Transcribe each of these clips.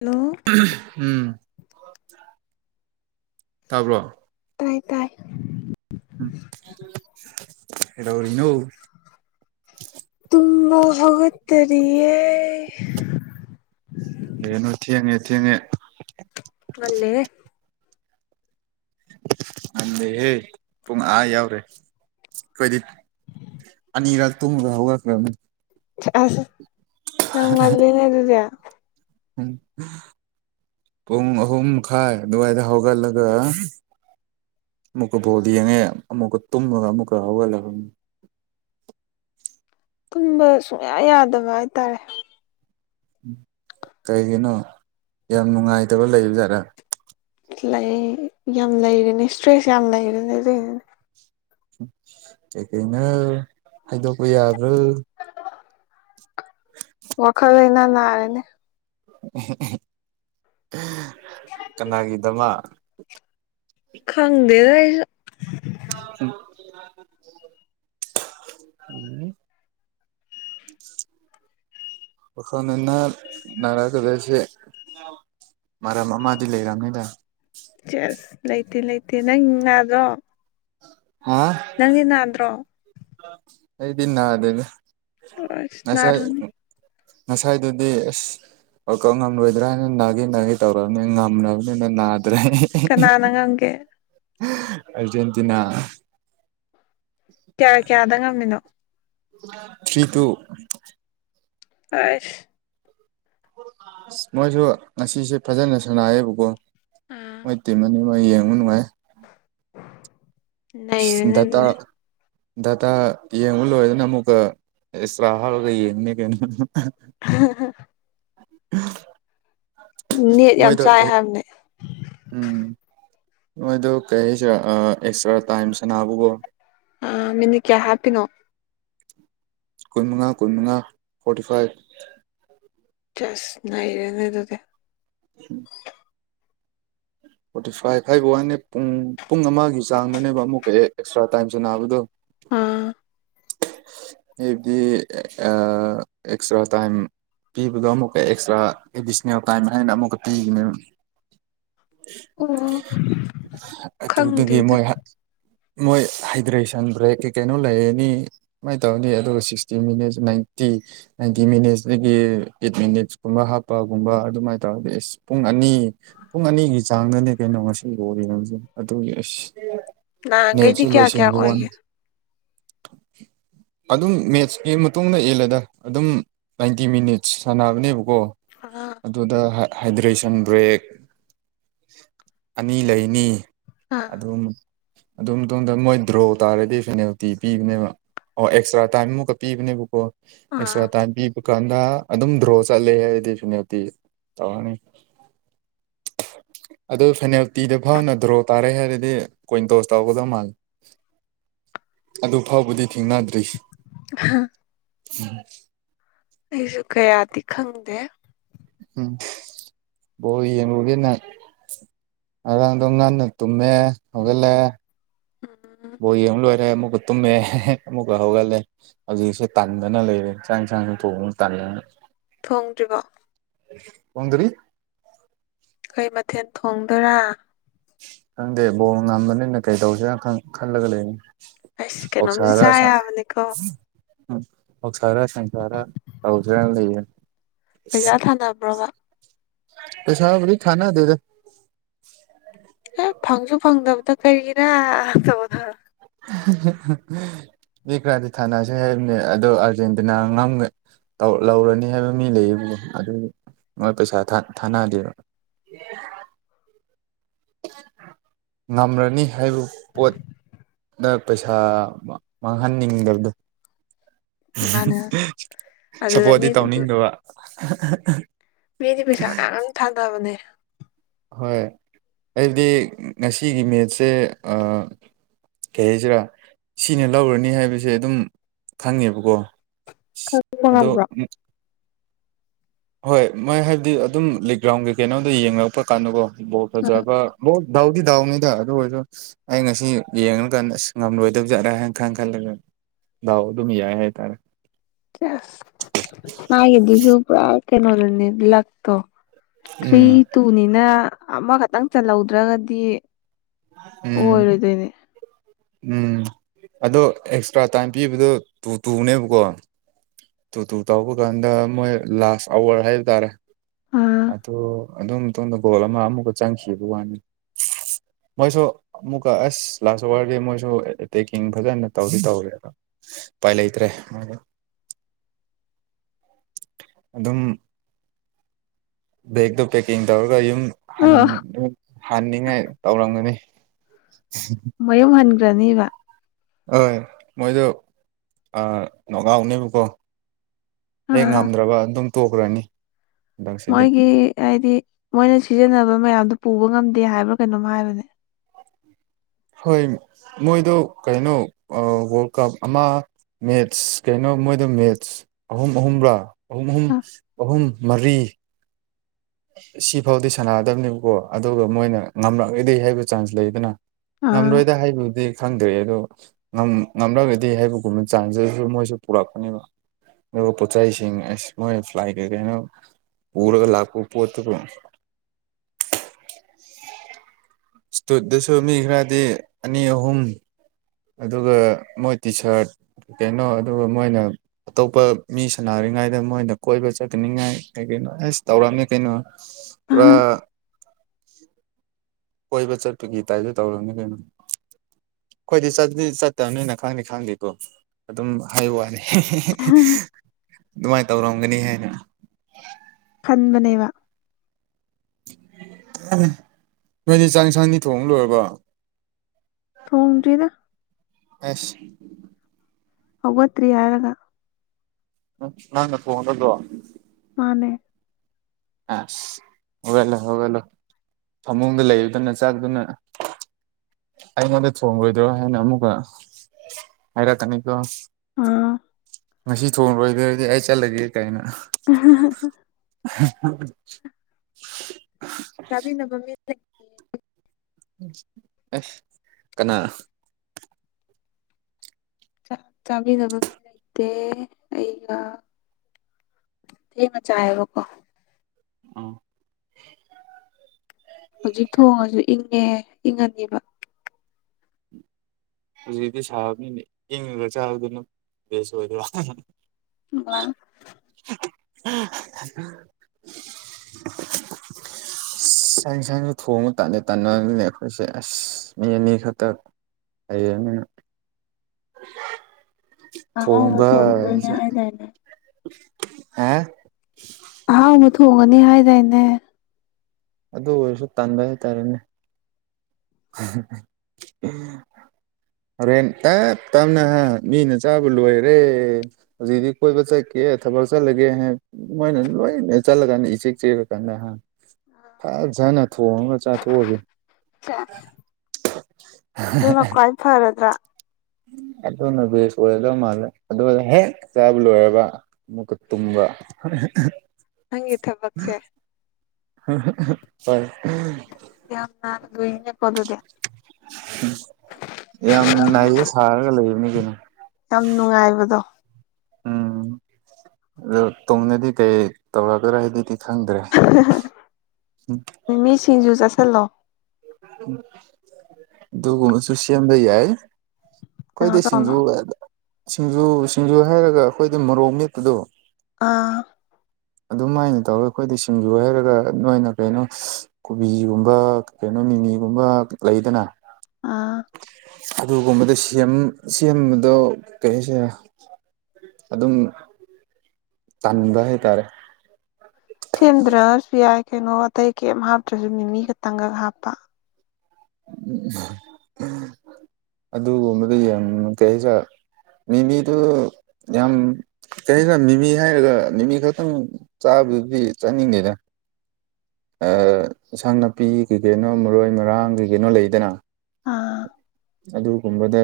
hello ꯎꯝ ꯇꯥꯕ꯭ꯔꯣ ꯇꯥꯏ ꯇꯥꯏ ꯔꯧꯔꯤꯅꯣ ꯇꯨꯃ ꯍꯒ ꯇꯔꯤꯑꯦ ꯍꯅ ꯊꯦꯡꯉꯦ ꯊꯦꯡꯉꯦ ꯃꯂꯦꯅꯦ ꯑ ꯍꯦ ꯄꯨꯡꯨꯡ ꯑꯥ ꯌꯥꯎꯔꯦ ꯀꯗꯤ ꯑꯅꯤ ꯏꯔ ꯇꯣ ꯃꯒ ꯍꯒ ꯀ꯭ꯔ ꯅꯪꯅꯦ ꯑꯗꯨ ꯑꯗꯨꯗ ꯎꯝ ꯍ ꯍ ꯈꯥꯏ ꯋꯥꯏꯗ ꯍꯧꯒꯂꯒ ꯑꯃꯨꯛꯀ ꯕꯣꯜ ꯌꯦꯡꯉꯦ ꯑꯃꯨꯛꯀ ꯇꯨꯝꯃꯒ ꯑꯃꯨꯛꯀ ꯍꯧꯒꯠꯂꯛꯕꯅꯤ ꯇꯨꯝꯕ ꯁꯨꯡꯌꯥ ꯌꯥꯗꯕ ꯍꯥꯏꯇꯥꯔꯦ ꯎ ꯀꯩꯒꯤꯅꯣ ꯌꯥꯝ ꯅꯨꯡꯉꯥꯏꯇꯕ ꯂꯩꯕ ꯖꯥꯠꯔꯥ ꯂ ꯌꯥꯝ ꯂꯩꯔꯦꯅꯦ ꯏꯁꯇ꯭ꯔꯦꯁ ꯌꯥꯝ ꯂꯩꯔꯦꯅꯦꯗꯅꯦ ꯑꯩꯈꯅ ꯈꯥꯏꯗꯣ ꯀꯌꯥꯔ ꯋꯥꯈꯜꯅ ꯅꯥꯔꯅꯦ ꯀꯅꯥꯒꯤꯗꯃ ꯈꯪꯗꯦ ꯑꯩ [unintelligible] ꯋꯥꯈꯅꯥ ꯔ ꯀꯗꯁ ꯃꯔꯝ ꯑꯃꯗꯤ ꯂꯩꯔꯝꯅꯤꯗ ꯆꯁ ꯂꯩꯇꯦ ꯂꯩꯇꯦ ꯅꯪ ꯉꯥꯗ꯭ꯔꯣ ꯑ ꯅꯪꯗꯤ ꯅꯥꯟꯗ꯭ꯔꯣ ꯑꯩꯗꯤꯟꯗ ꯑꯁ ꯑꯗꯨꯁꯥꯏ ꯅꯥꯔꯨꯅꯤ ꯉꯁꯥꯏꯗꯨꯗꯤ ꯑꯁ ꯑꯣ ꯀꯧ ꯉꯝꯂꯣꯏꯗ꯭ꯔ ꯍꯥꯏꯅ ꯅꯥꯒꯤ ꯅꯥꯒꯤ ꯇꯧꯔꯕꯅꯤꯅ ꯉꯝꯕꯅꯤꯅ ꯅꯥꯗ꯭ꯔꯦ ꯀꯅꯥꯅ ꯉꯝꯒꯦ ꯑꯔꯖꯦꯟꯇꯤꯅꯥ ꯀꯌꯥ ꯀꯌꯥꯗ ꯉꯝꯃꯤꯅꯣ ꯊ꯭ꯔꯤ ꯇꯨ ꯑꯁ ꯃꯣꯏꯁꯨ ꯉꯁꯤꯁꯦ ꯐꯖꯅ ꯁꯥꯟꯅꯥꯌꯦꯕꯀꯣ ꯑꯥ ꯃꯣꯏ ꯇꯤꯝꯃꯅꯤ ꯅꯨꯡꯉꯥꯏ ꯌꯦꯡꯉꯨ ꯅꯨꯡꯉꯥꯏ ꯅꯩꯔꯦꯅꯦ ꯗꯇꯥ ꯑꯗꯨꯗꯤ ꯗꯇꯥ ꯌꯦꯡꯕ ꯂꯣꯏꯔꯗꯅ ꯑꯃꯨꯛꯀ ꯑꯦꯁꯔꯥ ꯍꯜꯒ ꯏꯅꯤ ꯀ ꯍ ꯎ ꯅꯦꯠ ꯌꯥꯝ ꯆꯥꯏ ꯍꯥꯏꯕꯅꯦ ꯎꯝ ꯃꯣꯏꯗꯣ ꯀꯔꯤ ꯍꯥꯏꯁꯤꯔ ꯑꯦꯛꯁꯇ꯭ꯔꯥ ꯇꯥꯏꯝ ꯁꯅꯥꯕꯨꯕꯣ ꯑ ꯃꯤꯅꯤ ꯀꯌꯥ ꯍꯥꯄꯤꯅꯣ ꯀꯨꯟꯃꯉꯥ ꯀꯨꯟꯃꯉꯥ ꯐꯣꯔꯇꯤ ꯐꯥꯏꯚ ꯆꯁ ꯅꯥꯏꯔꯅꯦ ꯑꯗꯨꯗ ꯎ ꯐꯣꯔꯇꯤ ꯐꯥꯏꯚ ꯍꯥꯏꯕ ꯋꯥꯅꯦ ꯄꯨꯡ ꯄꯨꯡ ꯑꯃꯒꯤ ꯆꯥꯡꯗꯅꯦꯕ ꯑꯃꯨꯛ ꯀꯛꯑꯦ ꯑꯦꯛꯁꯇ꯭ꯔꯥ ꯇꯥꯏꯝꯁꯦ ꯅꯥꯕꯗꯣ ꯑꯥ ꯏꯕꯗꯤ ꯑ ꯑ ꯑꯦꯛꯁꯇ꯭ꯔꯥ ꯇꯥꯏꯝ ꯄꯤꯕꯗꯣ ꯑꯃꯨꯛꯀ ꯑꯦꯛꯁꯇ꯭ꯔꯥ ꯑꯦꯗꯤꯁꯅꯦꯜ ꯇꯥꯏꯝ ꯍꯥꯏꯅ ꯑꯃꯨꯛꯀ ꯄꯤꯕꯅꯦꯕ ꯑꯣ ꯑꯗꯨꯗꯒꯤ ꯈꯪꯗꯦꯗ ꯃꯣꯏ ꯃꯣꯏ ꯍꯥꯏꯗ꯭ꯔꯦꯁꯟ ꯕ꯭ꯔꯦꯛ ꯀꯩ ꯀꯩꯅꯣ ꯂꯩꯔꯅꯤ ꯁꯨꯃꯥꯏꯅ ꯇꯧꯔꯅꯤ ꯑꯗꯨꯒ sixty minutes ninety ninety minutes ꯇꯒꯤ ꯑꯦꯠ ꯃꯤꯅꯤꯠꯁ ꯀꯨꯝꯕ ꯍꯥꯞꯄꯒꯨꯝꯕ ꯑꯗꯨꯃꯥꯏ ꯇꯧꯔꯗꯤ ꯑꯁ ꯄꯨꯡ ꯑꯅꯤ ꯄꯨꯡ ꯑꯅꯤꯒꯤ ꯆꯥꯡꯗꯅꯦ ꯀꯩꯅꯣ ꯉꯁꯤ ꯂꯣꯔꯤꯁꯦ ꯑꯗꯨꯒꯤ ꯑꯁ ꯅꯦꯠꯁꯨ ꯅꯍꯥꯟꯈꯩꯗꯤ ꯀꯌꯥ ꯀꯌꯥ ꯂꯣꯏꯁꯤꯟꯕ ꯋꯥꯅꯤ ꯑꯣꯏꯒꯦ ꯑꯗꯨꯝ ꯃꯦꯠꯁꯀꯤ ꯃꯇꯨꯡꯗ ꯏꯟꯂꯦꯗꯥ ꯑꯗꯨꯝ ꯅꯥꯏꯟꯇꯤ ꯃꯤꯅꯤꯠꯁ ꯁꯥꯟꯅꯕꯅꯦꯕꯀꯣ ꯑꯣ [unintelligible] ꯑꯗꯨꯗ ꯍꯥꯏꯗ꯭ꯔꯦꯁꯟ ꯕ꯭ꯔꯦꯛ ꯑꯅꯤ ꯂꯩꯅꯤ ꯑꯥ ꯑꯗꯨ ꯗꯨꯝ ꯗꯨ ꯃꯣꯏ ꯗ꯭ꯔꯣ ꯇꯥꯔꯗꯤ ꯄꯦꯅꯥꯜꯇꯤ ꯄꯤꯕꯅꯦꯕ ꯑꯣ ꯑꯦꯛꯁꯇ꯭ꯔꯥ ꯇꯥꯏꯝ ꯑꯃꯨꯛꯀ ꯄꯤꯕꯅꯦꯕꯀꯣ ꯑꯥ ꯑꯦꯛꯁꯇ꯭ꯔꯥ ꯇꯥꯏꯝ ꯄꯤ ꯗꯨꯀꯥꯟꯗ ꯑꯗꯨꯝ ꯗ꯭ꯔꯣ ꯆꯠꯂꯦ ꯍꯥꯏꯗꯤ ꯄꯦꯅꯥꯜꯇꯤ ꯇꯧꯔꯅꯤ [inaudible] ꯑꯗꯨ ꯐꯦꯅꯥꯜꯇꯤꯗ ꯐꯥꯎꯅ ꯗ꯭ꯔꯣ ꯇꯥꯔꯦ ꯍꯥꯏꯔꯗꯤ ꯀꯣꯏꯟ ꯇꯣꯁ ꯇꯧꯒꯗꯧ ꯃꯥꯜꯂꯦ ꯑꯗꯨ ꯐꯥꯎꯕꯗꯤ ꯊꯦꯡꯅꯗ꯭ꯔꯤ ꯍꯥ [unintelligible] ꯎꯝ [inaudible] ꯑꯩꯁꯨ ꯀꯌꯥꯗꯤ ꯈꯪꯗꯦ ꯎꯝ ꯕꯣꯜ ꯌꯦꯡꯂꯨꯒꯦꯅ ꯉꯔꯥꯡꯗꯣ ꯉꯟꯅ ꯇꯨꯝꯃꯦ ꯍꯧꯂꯦ ꯎꯝ ꯣꯣꯌ ꯑꯣꯏꯔ [unintelligible] ꯇꯨꯝꯃꯦ ꯑꯃꯨꯛꯀ ꯍꯧꯒꯠꯂꯦ ꯍꯧꯖꯤꯛꯁꯦ ꯇꯟꯗꯅ ꯂꯩꯔꯦ ꯆꯥꯛ ꯌꯦꯟꯁꯥꯡꯁꯨ ꯊꯣꯡꯕ ꯇꯥꯟꯗꯅ ꯊꯣꯡꯗ꯭ꯔꯤꯕꯣ ꯊꯣꯡꯗ꯭ꯔꯤ ꯀꯩ ꯃꯊꯦꯜ ꯊꯣꯡꯗꯣꯏꯔꯥ ꯈꯪꯗꯦ ꯕꯣꯜ ꯉꯝꯕꯅꯤꯅ ꯀꯩ ꯇꯧꯁꯤꯔꯥ ꯈꯜ ꯈꯜꯂꯒ ꯂꯩꯅꯤ ꯑꯁ ꯀꯩꯅꯣꯝꯗꯤ ꯑꯣꯛꯁꯔꯥ ꯆꯥ ꯌꯥꯕꯅꯤꯀꯣ ꯑꯣꯀꯁꯔꯥ ꯁꯟꯁꯔꯥ ꯇꯧꯁꯦꯔꯥ ꯂꯩꯦ ꯄꯩꯁꯥ ꯊꯥꯅꯕ꯭ꯔꯥꯕ ꯄꯩꯁꯥꯕꯨꯗꯤ ꯊꯥꯟꯅꯗꯦꯗꯥ ꯑꯦ ꯐꯪꯁꯨ ꯐꯪꯗꯕꯗ ꯀꯔꯤꯒꯤꯔꯥ ꯃꯤ ꯈꯔ꯭ꯗꯤ ꯊꯥꯅꯁ ꯍꯥꯏꯕꯅꯦ ꯑꯗꯣ ꯑꯥꯔꯖꯦꯟꯇꯤꯅꯥ ꯉꯝ ꯇꯧ-ꯂꯧꯔꯅꯤ ꯍꯥꯏꯕ ꯃꯤ ꯂꯩꯌꯦꯕꯣ ꯑꯗꯨ ꯅꯣꯏ ꯄꯩꯁꯥ ꯊꯥꯅꯗꯦꯕ ꯉꯝꯂꯅꯤ ꯍꯥꯏꯕ ꯄꯣꯠ ꯅꯪ ꯄꯩꯁꯥ ꯃꯥꯡꯍꯟꯅꯤꯡꯗꯕꯗꯣ ꯃꯥꯅꯦ ꯑꯗꯨꯗ ꯁꯞꯄꯣꯔꯗꯤꯇꯤ ꯃꯤꯗꯤ ꯇꯧꯅꯤꯡꯗꯕ ꯃꯤꯗꯤ ꯄꯩꯁꯥ ꯃꯌꯥꯝ ꯃꯌꯥꯝ ꯊꯥꯅꯕꯅꯦ ꯍꯣꯏ ꯑꯩꯗꯤ ꯉꯁꯤꯒꯤ ꯃꯦꯠꯁꯦ ꯑꯥ ꯀꯩ ꯍꯥꯏꯁꯤꯔꯥ ꯁꯤꯅ ꯂꯧꯔꯅꯤ ꯍꯥꯏꯕꯁꯦ ꯑꯗꯨꯝ ꯈꯪꯉꯦꯕꯀꯣ ꯈꯪꯕ ꯑꯗꯣ ꯉꯝꯕ꯭ꯔꯣ ꯎꯝ ꯍꯣꯏ ꯃꯣꯏ ꯍꯥꯏꯕꯗꯤ ꯑꯗꯨꯝ ꯂꯤꯛ ꯒ꯭ꯔꯥꯎꯟꯒꯤ ꯀꯩꯅꯣꯝꯗ ꯌꯦꯡꯂꯛꯄ ꯀꯥꯟꯗꯀꯣ ꯕꯣꯜ ꯑ ꯐꯖꯕ ꯂꯣꯏ ꯗꯥꯎꯗꯤ ꯗꯥꯎꯅꯤꯗ ꯑꯗꯨ ꯑꯣꯏꯁꯨ ꯑꯩ ꯉꯁꯤ ꯌꯦꯡꯀꯥꯟꯗ ꯑꯁ ꯉꯝꯂꯣꯏꯗꯕ ꯖꯥꯠ꯭ꯔꯥ ꯍꯥꯏꯅ ꯈ ꯈꯜꯂꯒ ꯗꯥꯑꯣ ꯑꯗꯨꯝ ꯌꯥꯏ ꯍꯥꯏꯇꯥꯔꯦ ꯃꯥ ꯑꯗꯨꯁꯨ ꯄꯨ꯭ꯔꯥ ꯀꯦꯅꯣꯗꯅꯤ ꯏ ꯂꯥꯛꯇꯣ ꯊ꯭ꯔꯤ ꯎꯝ ꯇꯨꯅꯤꯅ ꯑꯃꯈꯛꯇꯪ ꯆꯜꯍꯧꯗ꯭ꯔꯒꯗꯤ ꯎꯝ ꯑꯣꯏꯔꯣꯏꯗꯣꯏꯅꯦ ꯎꯝ ꯑꯗꯣ ꯑꯦꯛꯁꯇ꯭ꯔꯥ ꯇꯥꯏꯝ ꯄꯤꯕꯗꯣ ꯇꯨ ꯇꯨꯅꯦꯕꯀꯣ ꯇꯨ ꯇꯨ ꯇꯕ ꯀꯥꯟꯗ ꯃꯣꯏ ꯂꯥꯁ ꯑꯋꯥꯔ ꯍꯥꯏꯕ ꯇꯥꯔꯦ ꯑꯥ ꯑꯗꯨ ꯑꯗꯨꯣꯝꯇꯣꯝꯗ ꯒꯣꯜ ꯑꯃꯨꯛꯀ ꯆꯪꯈꯤꯕ ꯋꯥꯅꯤ ꯃꯣꯏꯁꯨ ꯑꯃꯨꯛꯀ ꯑꯁ ꯂꯥꯁ ꯑꯋꯥꯔꯗꯤ ꯃꯣꯏꯁꯨ ꯑꯦ ꯇꯦꯛꯀꯤꯡ ꯐꯖꯅ ꯇꯧꯗꯤ ꯇꯧꯔꯦꯗ ꯄꯥꯏ ꯂꯩꯇ꯭ꯔꯦ ꯃꯥꯦ ꯑꯗꯨꯝ ꯕꯦꯒꯛꯇꯣ ꯄꯦꯛꯀꯤꯡ ꯇꯧꯔꯒ ꯌꯨꯝ ꯑ ꯍꯟꯅꯤꯡꯉꯥꯏ ꯇꯧꯔꯝꯒꯅꯤ ꯃꯌꯨꯝ ꯍꯟꯈ꯭ꯔꯅꯦꯕ ꯍꯣꯏ ꯃꯣꯏꯗ ꯅꯒꯥꯎꯅꯦꯕꯀꯣ ꯍꯦꯛ ꯑꯥ ꯉꯝꯗ꯭ꯔꯕ ꯑꯗꯨꯝ ꯇꯣꯛꯈ꯭ꯔꯅꯤ ꯍꯟꯗꯛꯁꯤꯗꯤ ꯃꯣꯏꯒꯤ ꯍꯥꯏꯗꯤ ꯃꯣꯏꯅ ꯁꯤꯖꯤꯟꯅꯕ ꯃꯌꯥꯝꯗꯣ ꯄꯨꯕ ꯉꯝꯗꯦ ꯍꯥꯏꯕ꯭ꯔꯥ ꯀꯩꯅꯣꯝ ꯍꯥꯏꯕꯅꯦ ꯍꯣꯏ ꯃꯣꯏꯗꯣ ꯀꯩꯅꯣ ꯋꯥꯔꯜ ꯀꯞ ꯑꯃ ꯃꯦꯠꯁ ꯀꯩꯅꯣ ꯃꯣꯏꯗ ꯃꯦꯠꯁ ꯑꯍꯨꯝ ꯑꯍꯨꯝꯔ ꯑꯍꯨꯝ ꯑꯍꯨꯝ ꯑ ꯑꯍꯨꯝ ꯃꯔꯤ ꯁꯤ ꯐꯥꯎꯗꯤ ꯁꯥꯟꯅꯗꯕꯅꯦꯕꯀꯣ ꯑꯗꯨꯒ ꯃꯣꯏꯅ ꯉꯝꯂꯛꯑꯗꯤ ꯍꯥꯏꯕ ꯆꯥꯟꯁ ꯂꯩꯗꯅ ꯑꯥ ꯉꯝꯂꯣꯏꯗ ꯍꯥꯏꯕꯕꯨꯗꯤ ꯈꯪꯗ꯭ꯔꯦ ꯑꯗꯣ ꯉꯝꯂꯒꯗꯤ ꯍꯥꯏꯕꯒꯨꯝꯕ ꯆꯥꯟꯁꯁꯨ ꯃꯣꯏꯁꯨ ꯄꯨꯔꯛꯄꯅꯦꯕ ꯑꯗꯨꯒ ꯄꯣꯠ ꯆꯩꯁꯤꯡ ꯑꯁ ꯃꯣꯏ ꯐ꯭ꯂꯥꯏ ꯀꯩꯀꯩꯅꯣ ꯄꯨꯔꯒ ꯂꯥꯛꯄ ꯄꯣꯠꯇꯨꯕꯨ ꯏꯁꯇꯨꯠꯗꯨꯁꯨ ꯃꯤ ꯈꯔꯗꯤ ꯑꯅꯤ ꯑꯍꯨꯝ ꯑꯗꯨꯒ ꯃꯣꯏ ꯇꯤ ꯁꯥꯔꯠ ꯀꯩꯅꯣ ꯑꯗꯨꯒ ꯃꯣꯏꯅ ꯑꯇꯣꯞꯄ ꯃꯤ ꯁꯥꯟꯅꯔꯤꯉꯩꯗ ꯃꯣꯏꯅ ꯀꯣꯏꯕ ꯆꯠꯀꯅꯤꯉꯥꯏ ꯀꯩꯒꯤꯅꯣ ꯑꯦꯁ ꯇꯧꯔꯝꯃꯤ ꯀꯩꯅꯣ ꯄꯨꯔꯥ ꯀꯣꯏꯕ ꯆꯠꯄꯒꯤꯗꯥꯥꯏꯗ [unintelligible] ꯇꯧꯔꯅꯤ ꯀꯩꯅꯣ ꯑꯩꯈꯣꯏꯗꯤ ꯆꯗꯤ ꯆꯠꯇꯕꯅꯤꯅ ꯈꯪꯗꯤꯈꯪꯗꯦꯀꯣ ꯑꯗꯨꯝ ꯍꯥꯏꯕ ꯋꯥꯅꯤ ꯑꯗꯨꯃꯥꯏꯅ ꯇꯧꯔꯝꯒꯅꯤ ꯍꯥꯏꯅ ꯈꯟꯕꯅꯦꯕ ꯅꯣꯏꯗꯤ ꯆꯥꯡꯁꯥꯡꯗꯤ ꯊꯣꯡꯕ ꯂꯣꯏꯔꯕꫭ ꯊꯣꯡꯗꯔꯤꯗ ꯑꯁ ꯍꯧꯒꯠꯇ꯭ꯔꯤ ꯌꯥꯔꯒ ꯅꯪꯅ ꯊꯣꯡꯒꯗ꯭ꯔꫭ ꯃꯥꯅꯦ ꯑꯁ ꯍꯒꯠꯂꯣ ꯍꯒꯠꯂꯣ ꯐꯃꯨꯡꯗ ꯂꯩꯕꯗꯨꯅ ꯆꯥꯛꯗꯨꯅ ꯑꯩꯉꯣꯟꯗ ꯊꯣꯡꯉꯣꯏꯗ꯭ꯔꯣ ꯍꯥꯏꯅ ꯑꯃꯨꯛꯀ ꯍꯥꯏꯔꯛꯀꯅꯤꯀꯣ ꯑꯥ ꯉꯁꯤ ꯊꯣꯡꯡꯂꯣꯏꯗꯔꯗꯤ ꯑꯩ ꯆꯠꯂꯒꯦ ꯀꯥꯏꯅ [unintelligible] [unintelligible] ꯇꯥꯕꯤꯅ ꯃꯤ [unintelligible] ꯑꯁ ꯀꯅꯥ ꯆꯥꯛ ꯆꯥꯕꯤꯅꯕ ꯃꯤ ꯂꯩꯇꯦ ꯑꯩꯒ ꯊ‌ꯦꯡꯅ ꯆꯥꯏꯑ‌ꯦꯕꯀꫭ ꯎꯝ ꯍꯧꯖꯤꯛ ꯊꯣꯡꯉꯁꯨ ꯏꯪ ꯅꯦ ꯏꯪꯉꯅꯤꯕ ꯍꯧꯖꯤꯛꯇꯤ ꯁꯥꯕꯅꯤꯅ ꯏꯪꯉꯒ ꯆꯥꯕꯗꯨꯅ ꯕꯦꯁ ꯑꯣꯏꯗ꯭ꯔꫭ ꯋꯥ [unintelligible] ꯎ ꯊ [unintelligible] [inaudible] ꯑꯁ ꯆꯥꯛ ꯏꯟꯁꯥꯡꯗꯣ ꯊꯣꯡꯕ ꯇꯟꯗꯤ ꯇꯥꯟꯅꯅꯦ ꯑꯩꯈꯣꯏꯁꯦ ꯑꯁ ꯃꯤ ꯑꯅꯤ ꯈꯛꯇ ꯂꯩꯔꯃꯤꯅ ꯑꯍꯥꯎꯕ ꯊ‌ꫭꯡꯕ‌ꯍꯥꯏꯁ‌ꯦ [unintelligible] ꯍꯥ ꯑꯍꯥꯎꯕ ꯊꯣꯡꯉꯅꯤ ꯍꯥꯏꯗꯥꯏꯅꯦ ꯑꯗꯨ ꯑꯣꯏꯔꯁꯨ ꯇꯟꯕꯥ ꯍꯥꯏꯇꯥꯔꯦꯅꯦ [unintelligible] ꯍꯣꯔꯦꯟ ꯇꯞ ꯇꯞꯅ ꯃꯤꯅ ꯆꯥꯕ ꯂꯣꯏꯒꯔ‌ꯦ ꯍꯧꯖꯤꯛꯗꯤ ꯀꯣꯏꯕꯥ ꯆꯠꯀꯦ ꯊꯥꯕꯥꯛ ꯆꯠꯂꯥꯒꯦ ꯃꯣꯏꯅ ꯂꯣꯏ ꯆꯠꯂꯀꯥꯟꯗ ꯏꯆꯤꯛ ꯆꯤꯛꯔꯥ ꯀꯥꯟꯗꯥ ꯍꯥ ꯐꯖꯅ ꯊꯣꯡꯉꯥꯒ ꯆꯥꯊꯣꯛꯑꯒꯦ ꯁꯦꯁ [unintelligible] ꯑꯗꯨꯅ ꯈ꯭ꯋꯥꯏ ꯐꯔꯗ꯭ꯔꯥ ꯑꯗꯨꯅ ꯕꯦꯁ ꯑꯣꯏꯔꯗ ꯃꯥꯜꯂꯦ ꯑꯗꯨꯅꯥ ꯍꯦꯛ ꯆꯥꯕ ꯂꯣꯏꯔꯕ ꯑꯃꯨꯛꯀꯥ ꯇꯨꯝꯕ ꯅꯪꯒꯤ ꯊꯥꯕꯛꯁꯦ ꯍꯣꯏ ꯌꯥꯝꯅ ꯂꯨꯏꯅ‌ꯦꯀ‌ꯣ ꯑꯗꯨꯗꯤ ꯌꯥꯝ ꯅꯩꯕꯥ ꯁꯥꯔꯒ ꯂꯩꯕꯅꯤ ꯀꯩꯅꯣ ꯌꯥꯝ ꯅꯨꯡꯉꯥꯏꯕꯗꯣ ꯎꯝ ꯑꯗꯨ ꯇꯨꯝꯃꯥꯗꯤ ꯀꯩ ꯇꯧꯔꯛꯀ꯭ꯗꯔꯥ ꯍꯥꯏꯗꯨꯗꯤ ꯈꯪꯗ꯭ꯔꯦ ꯃꯤꯃꯤ ꯁꯤꯡꯖꯨ ꯆꯥꯁꯜꯂꯣ ꯑꯗꯨꯒꯨꯝꯕꯥꯁꯨ ꯁꯦꯝꯕꯥ ꯌꯥꯏ ꯀꯩꯅꯣ ꯑꯩꯈꯣꯏꯗꯤ ꯇꯧꯅꯣ ꯁꯤꯡꯖꯨ ꯁꯤꯡꯖꯨ ꯁꯤꯡꯖꯨ ꯍꯥꯏꯔꯒ ꯑꯩꯈꯣꯏꯗꯤ ꯃꯣꯔꯣꯛ ꯃꯦꯠꯄꯗꯣ ꯑꯥ ꯑꯗꯨꯃꯥꯏꯅ ꯇꯧꯔꯒ ꯑꯩꯈꯣꯏꯗꯤ ꯁꯤꯡꯖꯨ ꯍꯥꯏꯔꯒ ꯅꯣꯏꯅ ꯀꯩꯅꯣ ꯀꯣꯕꯤꯒꯨꯝꯕ ꯀꯩꯅꯣ ꯃꯤꯃꯤꯒꯨꯝꯕ ꯂꯩꯗꯅ ꯑꯥ ꯑꯗꯨꯒꯨꯝꯕꯗꯥ ꯁꯦꯝ ꯁꯦꯝꯕꯗꯣ ꯀꯩ ꯍꯥꯏꯁꯤꯔꯥ ꯑꯗꯨꯝ ꯇꯥꯟꯕ ꯍꯥꯏꯇꯥꯔꯦ ꯁꯦꯝꯗ꯭ꯔꯁꯨ ꯌꯥꯏ ꯀꯩꯅꯣ ꯑꯇꯩ ꯀꯩꯝ ꯍꯥꯞꯇ꯭ꯔꯁꯨ ꯃꯤ ꯃꯤ ꯈꯇꯪꯈꯛ ꯍꯥꯞꯄ ꯎꯝ ꯑꯗꯨꯒꯨꯝꯕꯗꯣ ꯌꯥꯝ ꯀꯩꯍꯥꯏꯁꯤꯔꯥ ꯃꯤꯃꯤꯗꯨ ꯌꯥꯝ ꯀꯩꯅ‌ꯣ ꯃꯤꯃꯤ ꯍꯥꯏꯔꯒ ꯃꯤꯃꯤ ꯈꯛꯇꯪ ꯆꯥꯕꯗꯨꯗꯤ ꯆꯥꯅꯤꯡꯗꯦꯗ ꯏꯟꯁꯥꯡ ꯅꯥꯄꯤ ꯀꯩ ꯀꯩꯅꯣ ꯃꯔꯣꯏ ꯃꯔꯥꯡ ꯀꯩ ꯀꯩꯅꯣ ꯂꯩꯗꯅ ꯑꯥ ꯑꯗꯨꯒꯨꯝꯕꯗ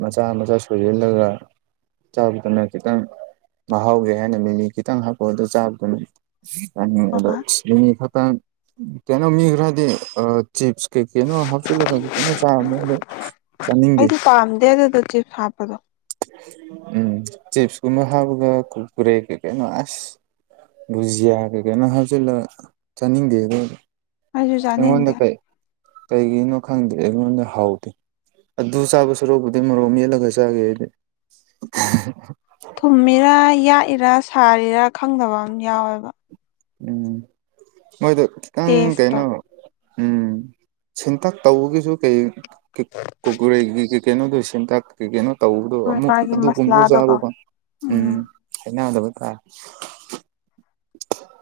ꯃꯆꯥ ꯃꯆꯥ ꯁꯣꯏꯖꯜꯂꯒ ꯆꯥꯕꯗꯅ ꯈꯤꯇꯪ ꯃꯍꯥꯎꯒꯤ ꯍꯥꯏꯅ ꯃꯤꯃꯤ ꯈꯤꯇꯪ ꯍꯥꯞꯄꯒ ꯆꯥꯕꯗꯨꯅ ꯆꯥꯅꯤꯡꯉ‌ꯦ ꯑꯗ‌ꯣ ꯍꯣꯏ ꯃꯤꯃꯤ ꯈꯤꯇꯪ ꯀꯩꯅꯣ ꯃꯤ ꯈ꯭ꯔꯥꯗꯤ ꯑꯥ ꯆꯤꯞꯁ ꯀꯩ ꯀꯩꯅꯣ ꯍꯥꯞꯆꯤꯜꯂꯒ ꯀꯩꯅꯣ ꯆꯥꯕꯅꯤ ꯑꯗꯣ ꯆꯥꯅꯤꯡꯗꯦ ꯑꯩꯗꯤ ꯄꯥꯝꯗꯦ ꯑꯗꯨꯗ‌ꯣ ꯆꯤꯞꯁ ꯍꯥꯞꯄꯗꯣ ꯎꯝ ꯆꯤꯞꯁ ꯀꯨꯝꯕꯥ ꯍꯥꯞꯄꯒ ꯀꯨꯀꯨꯔꯦ ꯀꯩ ꯀꯩꯅꯣ ꯑꯁ ꯕꯨꯖꯤꯌꯥ ꯀꯩ ꯀꯩꯅꯣ ꯍꯥꯞꯆꯤꯜꯂꯒꯥ ꯆꯥꯅꯤꯡꯗꯦ ꯑꯗꯨ ꯑꯩꯁꯨ ꯑꯩꯉꯣꯟꯗꯥ ꯆꯥꯅꯤꯡꯗꯦ ꯀꯩ ꯀꯩꯒꯤꯅꯣ ꯈꯪꯗꯦ ꯑꯩꯉꯣꯟꯗ ꯍꯥꯎꯇ‌ꯦ ꯑꯗꯨ ꯆꯥꯕ ꯁꯔꯨꯛꯄꯨꯗꯤ ꯃꯔꯣꯛ ꯃꯦꯠꯂꯒ ꯆꯥꯒꯦ ꯑꯩꯗꯤ ꯊꯨꯝꯃꯤꯔꯥ ꯌꯥꯛꯏꯔꯥ ꯁꯥꯔꯤꯔꯥ ꯈꯪꯗꯕ ꯑꯃ ꯌꯥꯎꯋꯦꯕ ꯎꯝ ꯃꯣꯏꯗꯣ ꯈꯤꯇꯪ ꯇꯦꯁꯇꯣ ꯀꯩꯅꯣ ꯎꯝ ꯁꯤꯟꯇꯛ ꯇꯧꯕꯒꯤꯁꯨ ꯀꯩ ꯀꯨ ꯀꯨꯀꯨꯔꯦꯒꯤꯗꯤ ꯀꯩꯅꯣꯗꯣ ꯁꯤꯟꯇꯥꯛ ꯀꯩ ꯀꯩꯅꯣ ꯇꯧꯕꯗꯣ ꯍꯣꯏ ꯑꯃꯨꯛ ꯃꯥꯒꯤ ꯑꯗꯨꯒꯨꯝꯕꯗꯨ ꯃꯁꯂꯥꯗꯣꯀꯣ ꯆꯥꯕꯀꯣ ꯎꯝ ꯍꯩꯅꯗꯕꯥ ꯇꯥꯏ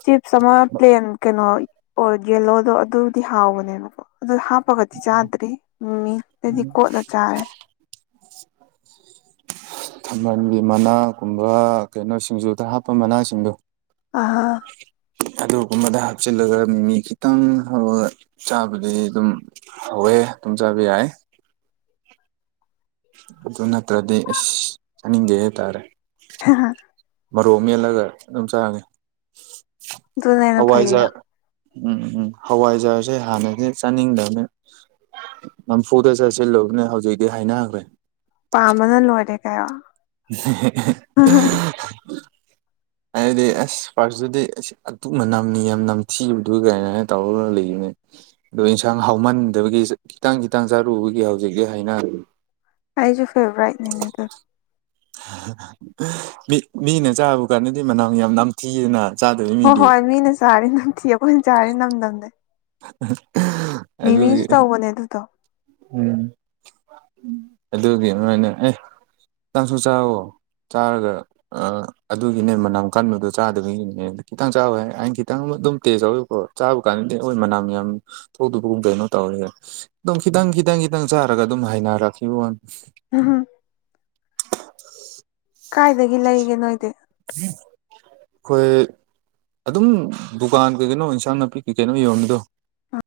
ꯆꯤꯞꯁ ꯑꯃ ꯄ꯭ꯂ‌ꯦꯟ ꯀꯩꯅꯣ ꯑꯣꯏ ꯌꯦꯂꯣꯗꯣ ꯑꯗꯨꯗꯤ ꯍꯥꯎꯕꯅꯦꯕꯀꯣ ꯑꯗꯨ ꯍꯥꯞ ꯄꯒꯗꯤ ꯆꯥꯗ꯭ꯔꯤ ꯃꯤꯃꯤꯒꯗꯤ ꯀꯣꯠꯂ ꯆꯥꯔꯦ ꯊꯝꯚꯥꯟꯒꯤ ꯃꯅꯥꯒꯨꯝꯕ ꯀꯩꯅꯣ ꯁꯤꯡꯖꯨꯗ ꯍꯥꯞꯄ ꯃꯅꯥꯁꯤꯡꯗꯣ ꯑꯍꯥ ꯑꯗꯨꯒꯨꯝꯕꯗ ꯍꯥꯞꯆꯤꯜꯂꯒ ꯃꯤ ꯃꯤ ꯈꯤꯇꯪ ꯍꯞꯔ ꯆꯥꯕꯗꯤ ꯑꯗꯨꯝ ꯍꯥꯎꯌꯦ ꯑꯗꯨꯝ ꯆꯥꯕ ꯌꯥꯏ ꯑꯗꯨ ꯅꯠꯇ꯭ꯔꯗꯤ ꯑꯁ ꯆꯥꯅꯤꯡꯗꯦ ꯍꯥꯏꯇꯥꯔꯦ ꯍꯥꯍꯥ ꯃ‌ꯔꯣꯛ ꯃꯦꯜꯂꯒ ꯑꯗꯨꯝ ꯆꯥꯔꯅꯤ ꯑꯗꯨꯅ ꯍꯦꯟꯅ ꯐꯩꯌꯦ ꯍꯋꯥꯏꯖꯥꯔ ꯎꯝ ꯎꯝ ꯍꯋꯥꯏꯖꯥꯔꯁꯦ ꯍꯥꯟꯅꯗꯤ ꯆꯥꯅꯤꯡꯗꯕꯅꯦ ꯅꯝꯐꯨꯗ ꯆꯥꯁꯤꯜꯂꯨꯕꯅꯦ ꯍꯧꯖꯤꯛꯇꯤ ꯍꯥꯏꯅꯈ꯭ꯔꯦ ꯄꯥꯝꯃꯅ ꯂꯣꯏꯔꯦ ꯀꯥꯏꯑꯣ [unintelligible] [inaudible] ꯍꯥꯏꯗꯤ ꯑꯁ ꯐꯥꯔꯁꯇꯨꯗꯤ ꯑꯁ ꯑꯗꯨꯛ ꯃꯅꯝ ꯅꯤꯌꯥꯝ ꯅꯝꯊꯤꯕꯗꯨ ꯀꯥꯏꯅꯅ ꯇꯧꯔ ꯂꯩꯕꯅꯦ ꯑꯗꯣ ꯏꯟꯁꯥꯡ ꯍꯥꯎꯃꯟꯗꯕꯒꯤ ꯆ ꯈꯤꯇꯪ ꯈꯤꯇꯪ ꯆꯥꯔꯨꯕꯒꯤ ꯍꯧꯖꯤꯛꯇꯤ ꯍꯥꯏꯅꯔꯦ ꯑꯩꯖꯨ ꯐꯦꯕꯣꯔꯥꯏꯠꯅꯤꯅꯦ ꯑꯗꯣ ꯃꯤ ꯃꯤꯅ ꯆꯥꯕ ꯀꯥꯟꯅꯗꯤ ꯃꯅꯝ ꯌꯥꯝ ꯅꯝꯊꯤꯌꯦꯅ ꯍꯣꯏ ꯍꯣꯏ ꯃꯤꯅ ꯆꯥꯔꯗꯤ ꯅꯝꯊꯤ ꯑꯩꯈꯣꯏꯅ ꯆꯥꯔꯗꯤ ꯅꯝꯗꯝꯅꯦ ꯑꯗꯨꯒꯤ ꯃꯤꯃꯤꯁꯨ ꯇꯧꯕꯅꯦ ꯑꯗꯨꯗꯣ ꯎꯝ ꯑꯗꯨꯒꯤ ꯑꯗꯨꯃꯥꯏꯅ ꯑꯦ ꯅꯪꯁꯨ ꯆꯥꯎꯑꯣ ꯆꯥꯔꯒ ꯑ ꯑꯗꯨꯒꯤꯅꯦ ꯃꯅꯝ ꯀꯟꯕꯗꯣ ꯆꯥꯗꯕꯒꯤꯅꯦ ꯈꯤꯇꯪ ꯆꯥꯑꯣ ꯍꯥꯏꯔꯦ ꯑꯩꯅ ꯈꯤꯇꯪ ꯑꯃ ꯑꯗꯨꯝ ꯇꯦꯁ ꯇꯧꯑꯦꯕꯀꯣ ꯆꯥꯕ ꯀꯥꯟꯗꯗꯤ ꯍꯣꯏ ꯃꯅꯥꯝ ꯌꯥꯝ ꯊꯣꯛꯗꯕꯒꯨꯝ ꯀꯩꯅꯣ ꯇꯧꯔꯦ ꯑꯗꯨꯝ ꯈꯤꯇꯪ ꯈꯤꯇꯪ ꯈꯤꯇꯪ ꯆꯥꯔꯒ ꯑꯗꯨꯝ ꯍꯥꯏꯅꯔꯛꯈꯤꯕꯋꯥꯟ [unintelligible] ꯀꯥꯏꯗꯒꯤ ꯂꯩꯒꯦ ꯅꯣꯏꯗꯤ ꯀꯣꯏ ꯑꯗꯨꯝ ꯗꯨꯀꯥꯟ ꯀꯩ ꯀꯩꯅꯣ ꯏꯟꯁꯥꯡ ꯅꯥꯄꯤ ꯀꯩ ꯀꯩꯅꯣ ꯌꯣꯝꯃꯤꯗꯣ